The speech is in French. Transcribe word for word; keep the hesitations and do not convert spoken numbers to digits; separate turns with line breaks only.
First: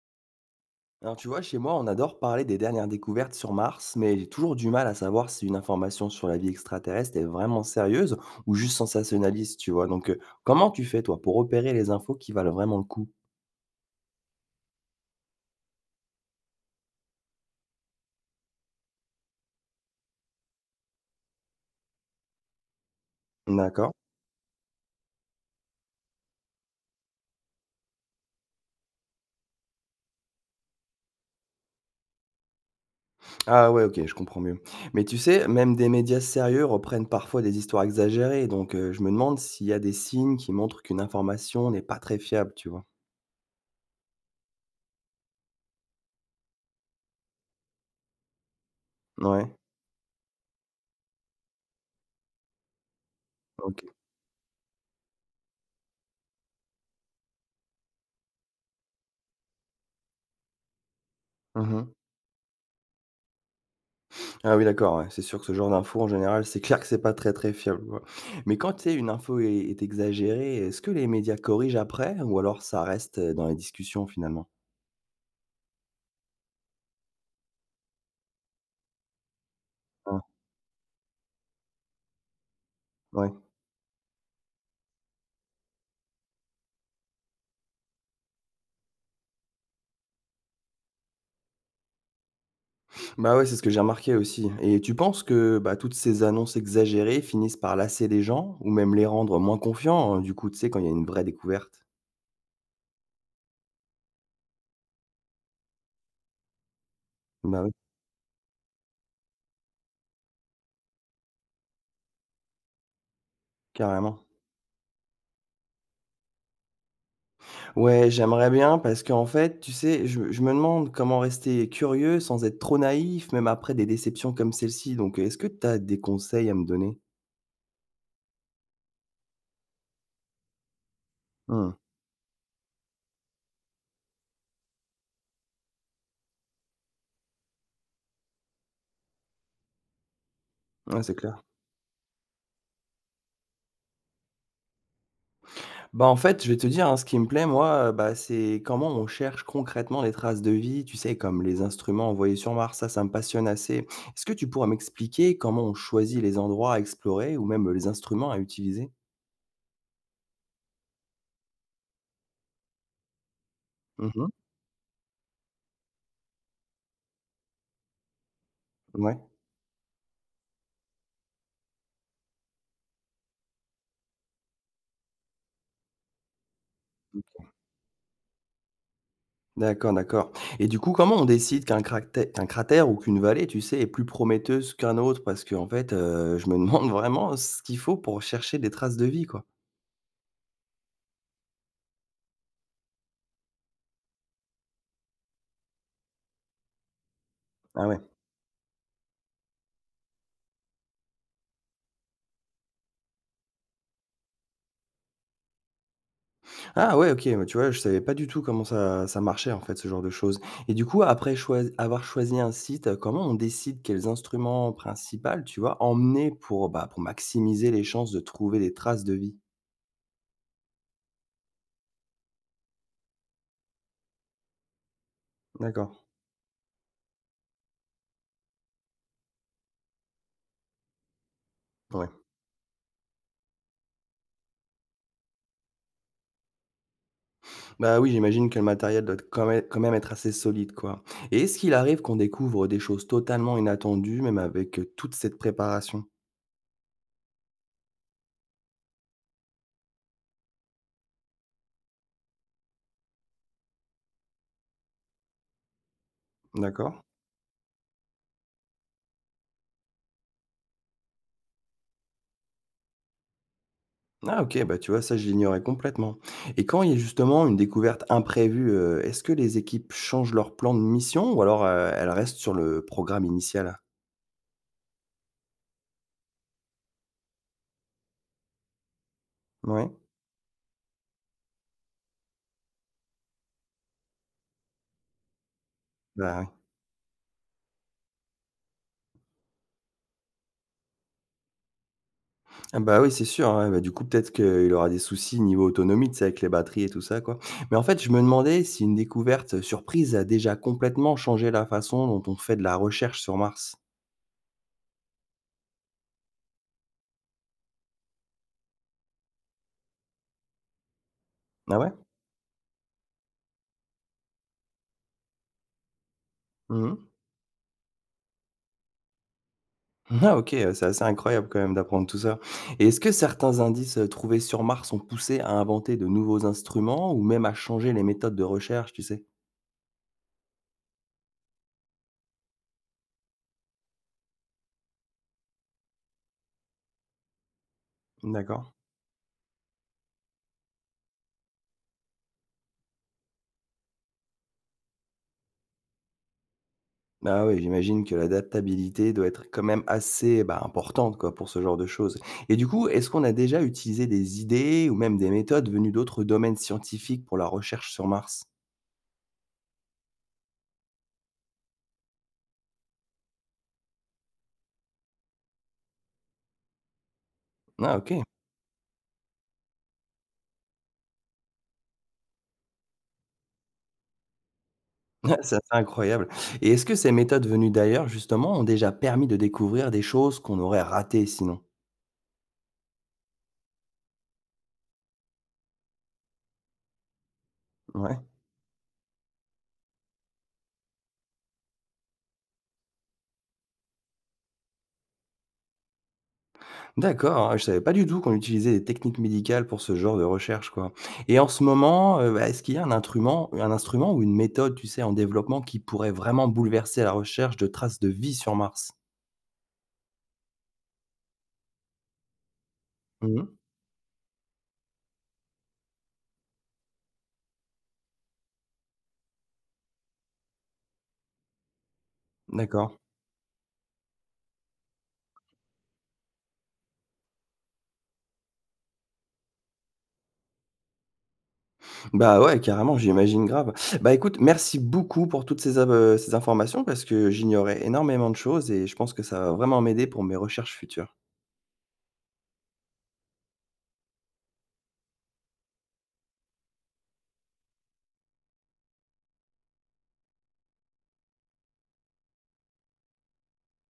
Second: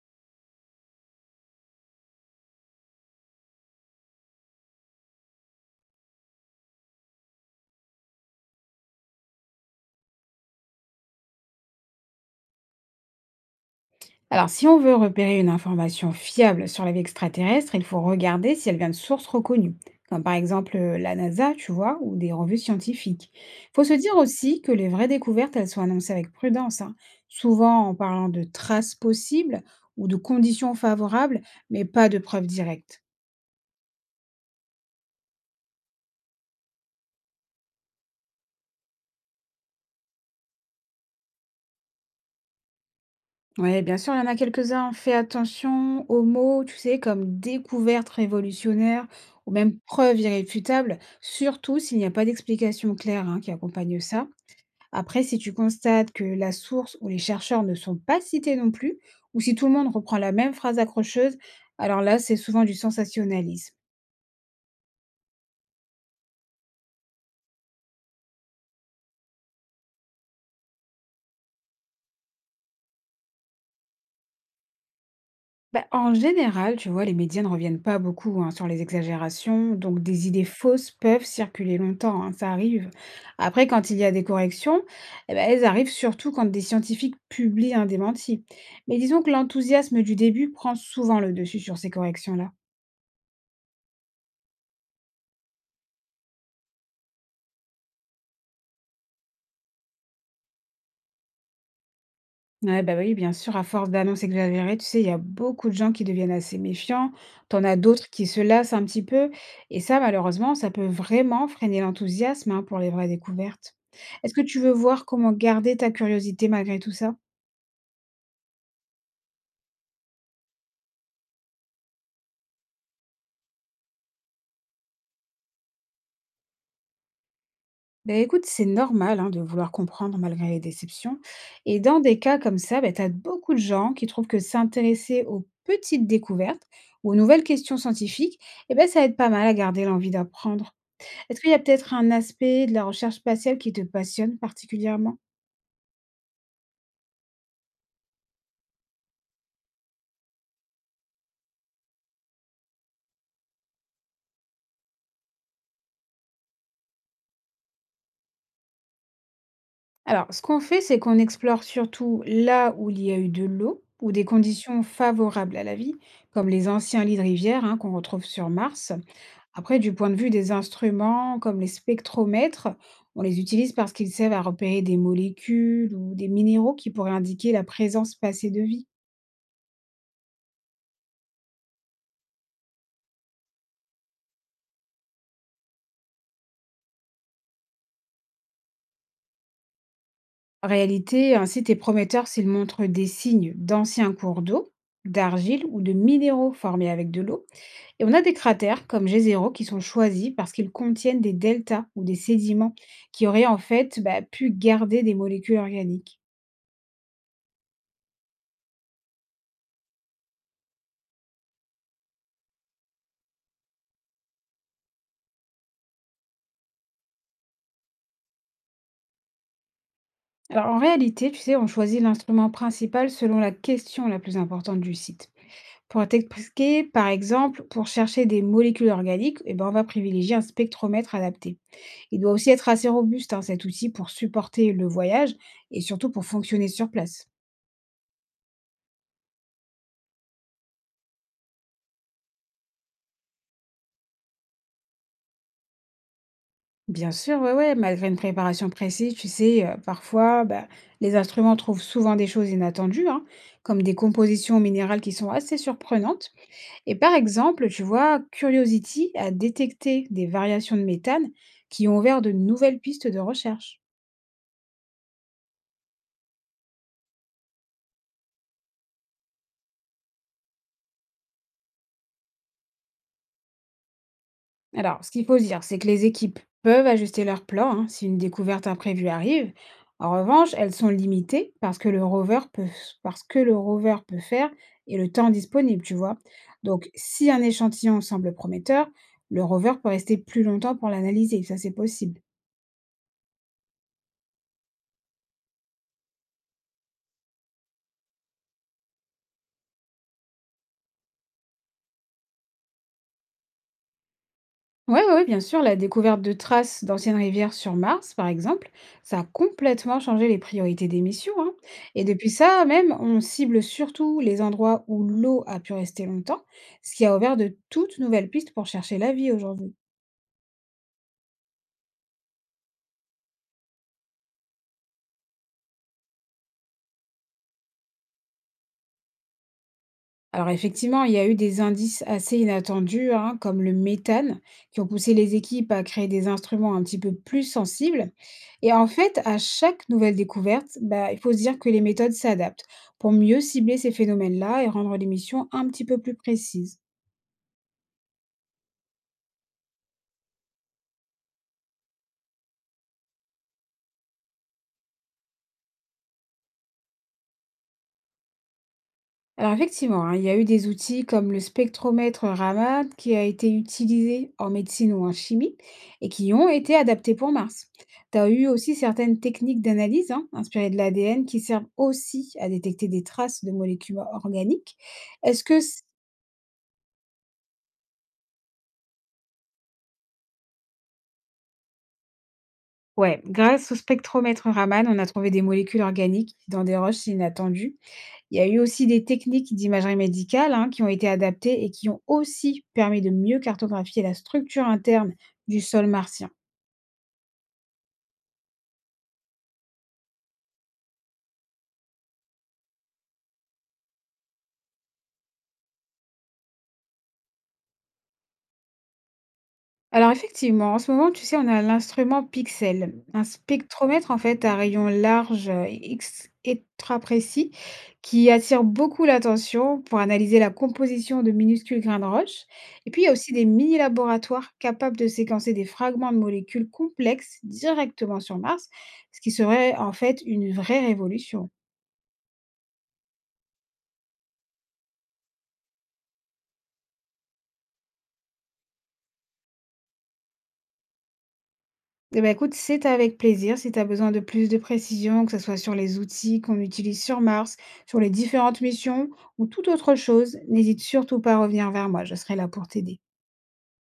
Alors tu vois, chez moi, on adore parler des dernières découvertes sur Mars, mais j'ai toujours du mal à savoir si une information sur la vie extraterrestre est vraiment sérieuse ou juste sensationnaliste, tu vois. Donc euh, comment tu fais, toi, pour repérer les infos qui valent vraiment le coup?
Alors, si on veut repérer une information fiable sur la vie extraterrestre, il faut regarder si elle vient de sources reconnues, comme par exemple euh, la NASA, tu vois, ou des revues scientifiques. Il faut
D'accord.
se dire aussi que les vraies découvertes, elles sont annoncées avec prudence, hein, souvent en parlant de traces possibles ou de conditions favorables, mais pas de preuves directes.
Ah ouais, ok, je comprends mieux. Mais tu sais, même des médias sérieux reprennent parfois des histoires exagérées, donc euh, je me demande s'il y a des signes qui montrent qu'une information n'est pas très fiable, tu vois.
Oui, bien sûr, il y en a quelques-uns. Fais attention aux mots, tu sais, comme découverte révolutionnaire
Ouais,
ou même preuve irréfutable, surtout s'il n'y a pas d'explication claire hein, qui accompagne
ok.
ça. Après, si tu constates que la source ou les chercheurs ne sont pas cités non plus, ou si tout le monde reprend la même phrase accrocheuse,
Mhm.
alors là, c'est souvent du sensationnalisme.
Ah oui, d'accord, ouais. C'est sûr que ce genre d'infos, en général, c'est clair que c'est pas très, très fiable, quoi. Mais quand, tu sais, une info est, est exagérée, est-ce que les médias corrigent après ou alors ça reste euh, dans les discussions finalement?
Bah, en général, tu vois, les médias ne reviennent pas beaucoup hein, sur les exagérations, donc
Ah,
des idées fausses peuvent circuler longtemps, hein, ça arrive.
ouais.
Après, quand il y a des corrections, eh ben, elles arrivent surtout quand des scientifiques publient un démenti. Mais disons que l'enthousiasme du début prend souvent le dessus sur ces corrections-là.
Bah ouais, c'est ce que j'ai remarqué aussi. Et tu penses que bah, toutes ces annonces exagérées finissent par lasser les gens ou même les rendre moins confiants, euh, du coup, tu sais, quand il y a une vraie découverte?
Ouais, bah oui, bien sûr, à force d'annonces exagérées, tu sais, il y a beaucoup de gens qui deviennent assez méfiants.
Bah
T'en
oui,
as d'autres qui se lassent un petit peu. Et ça, malheureusement, ça peut vraiment freiner l'enthousiasme, hein, pour les vraies découvertes.
carrément.
Est-ce que tu veux voir comment garder ta curiosité malgré tout ça?
Ouais, j'aimerais bien parce qu'en fait, tu sais, je me je me demande comment rester curieux sans être trop naïf, même après des déceptions comme celle-ci. Donc, est-ce que tu as des conseils à me donner?
Ben écoute, c'est normal, hein, de vouloir comprendre malgré les déceptions.
Mmh.
Et dans des cas comme ça, ben, t'as beaucoup de gens qui trouvent que s'intéresser aux petites découvertes ou aux nouvelles questions scientifiques, eh ben, ça aide pas mal à garder l'envie d'apprendre.
Ouais, c'est clair.
Est-ce qu'il y a peut-être un aspect de la recherche spatiale qui te passionne particulièrement?
Bah, en fait, je vais te dire, hein, ce qui me plaît, moi, euh, bah, c'est comment on cherche concrètement les traces de vie, tu sais, comme les instruments envoyés sur Mars, ça, ça me passionne assez. Est-ce que tu pourrais m'expliquer comment on choisit les endroits à explorer ou même les instruments à utiliser?
Alors, ce qu'on fait, c'est qu'on explore surtout là où il y a eu de l'eau ou des
Mhm.
conditions favorables à la vie, comme les anciens lits de rivière hein, qu'on retrouve sur Mars.
Ouais.
Après, du point de vue des instruments, comme les spectromètres, on les utilise parce qu'ils servent à repérer des molécules ou des minéraux qui pourraient indiquer la présence passée de vie.
D'accord, d'accord. Et du coup, comment on décide qu'un cractè qu'un cratère ou qu'une vallée, tu sais, est plus prometteuse qu'un autre? Parce que en fait, heu, je me demande vraiment ce qu'il faut pour chercher des traces de vie, quoi.
En réalité, un site est prometteur s'il montre des signes d'anciens cours d'eau, d'argile ou de minéraux formés avec de l'eau
Ah ouais.
Et On a des cratères comme G zéro qui sont choisis parce qu'ils contiennent des deltas ou des sédiments qui auraient en fait bah, pu garder des molécules organiques.
Ah ouais, OK, bah, tu vois, je savais pas du tout comment ça ça marchait, en fait, ce genre de choses. Et du coup, après choisi avoir choisi un site, heu, comment on décide quels instruments principaux, tu vois, emmener pour, bah, pour maximiser les chances de trouver des traces de vie?
Alors en réalité, tu sais, on choisit l'instrument principal selon la question la plus importante du site.
D'accord,
Pour t'expliquer, par exemple, pour chercher des molécules organiques, eh ben, on va privilégier un spectromètre adapté.
ouais.
Il doit aussi être assez robuste, hein, cet outil, pour supporter le voyage et surtout pour fonctionner sur place.
Bah, oui, j'imagine que le matériel doit être quand même quand même être assez solide, quoi. Et est-ce qu'il arrive qu'on découvre des choses totalement inattendues, même avec, heu, toute cette préparation?
Bien sûr, ouais, ouais, malgré une préparation précise, tu sais, euh, parfois, bah, les instruments trouvent souvent des choses inattendues, hein, comme des compositions minérales qui sont assez surprenantes.
D'accord.
Et par exemple, tu vois, Curiosity a détecté des variations de méthane qui ont ouvert de nouvelles pistes de recherche.
Ah OK, bah, tu vois, ça, je l'ignorais complètement. Et quand il y a justement une découverte imprévue, heu, est-ce que les équipes changent leur plan de mission ou alors, heu, elles restent sur le programme initial?
Alors, ce qu'il faut se dire, c'est que les équipes peuvent ajuster leur plan hein, si une découverte imprévue arrive.
Ouais,
En revanche, elles sont limitées parce que le rover peut, parce que le rover peut faire et le temps disponible, tu vois.
bah, oui.
Donc, si un échantillon semble prometteur, le rover peut rester plus longtemps pour l'analyser, ça c'est possible.
Ah bah, oui, c'est sûr, ouais, bah, du coup, peut-être qu'il aura des soucis niveau autonomie, tu sais, avec les batteries et tout ça, quoi. Mais en fait, je me demandais si une découverte surprise a déjà complètement changé la façon dont on fait de la recherche sur Mars.
Ouais, ouais, ouais, bien sûr, la découverte de traces d'anciennes rivières sur Mars, par exemple, ça a complètement changé les priorités des missions, hein.
Ah ouais?
Et depuis ça, même, on cible surtout les endroits où l'eau a pu rester longtemps,
Mmh.
ce qui a ouvert de toutes nouvelles pistes pour chercher la vie aujourd'hui.
Ah OK, heu, c'est assez incroyable quand même d'apprendre tout ça. Et est-ce que certains indices, heu, trouvés sur Mars ont poussé à inventer de nouveaux instruments ou même à changer les méthodes de recherche, tu sais?
Alors effectivement, il y a eu des indices assez inattendus, hein, comme le méthane, qui ont poussé les équipes à créer des instruments un petit peu plus sensibles.
D'accord.
Et en fait, à chaque nouvelle découverte, bah, il faut se dire que les méthodes s'adaptent pour mieux cibler ces phénomènes-là et rendre les missions un petit peu plus précises.
Ah oui, j'imagine que l'adaptabilité doit être quand même assez, bah, importante, quoi, pour ce genre de choses. Et du coup, est-ce qu'on a déjà utilisé des idées ou même des méthodes venues d'autres domaines scientifiques pour la recherche sur Mars?
Alors effectivement, hein, il y a eu des outils comme le spectromètre Raman qui a été utilisé en médecine ou en chimie et qui ont été adaptés pour Mars.
Ah
Tu
OK.
as eu aussi certaines techniques d'analyse hein, inspirées de l'A D N qui servent aussi à détecter des traces de molécules organiques. Est-ce
C'est assez
que... c-
incroyable. Et est-ce que ces méthodes venues d'ailleurs, justement, ont déjà permis de découvrir des choses qu'on aurait ratées sinon?
Ouais, grâce au spectromètre Raman, on a trouvé des molécules organiques dans des roches inattendues.
Ouais.
Il y a eu aussi des techniques d'imagerie médicale hein, qui ont été adaptées et qui ont aussi permis de mieux cartographier la structure interne du sol martien.
D'accord, ah, je savais pas du tout qu'on utilisait des techniques médicales pour ce genre de recherche, quoi. Et en ce moment, heu, bah, est-ce qu'il y a un instrument un instrument ou une méthode, tu sais, en développement qui pourrait vraiment bouleverser la recherche de traces de vie sur Mars?
Alors effectivement, en ce moment, tu sais, on a l'instrument Pixel, un
Mmh.
spectromètre en fait à rayon large euh, ex- extra précis qui attire beaucoup l'attention pour analyser la composition de minuscules grains de roche. Et
D'accord.
puis il y a aussi des mini-laboratoires capables de séquencer des fragments de molécules complexes directement sur Mars, ce qui serait en fait une vraie révolution.
Bah, ouais, carrément, j'imagine grave. Bah, écoute, merci beaucoup pour toutes ces av heu, ces informations parce que j'ignorais énormément de choses et je pense que ça va vraiment m'aider pour mes recherches futures.
Eh ben, écoute, c'est avec plaisir. Si tu as besoin de plus de précisions, que ce soit sur les outils qu'on utilise sur Mars, sur les différentes missions ou toute autre chose, n'hésite surtout pas à revenir vers moi. Je serai là pour t'aider.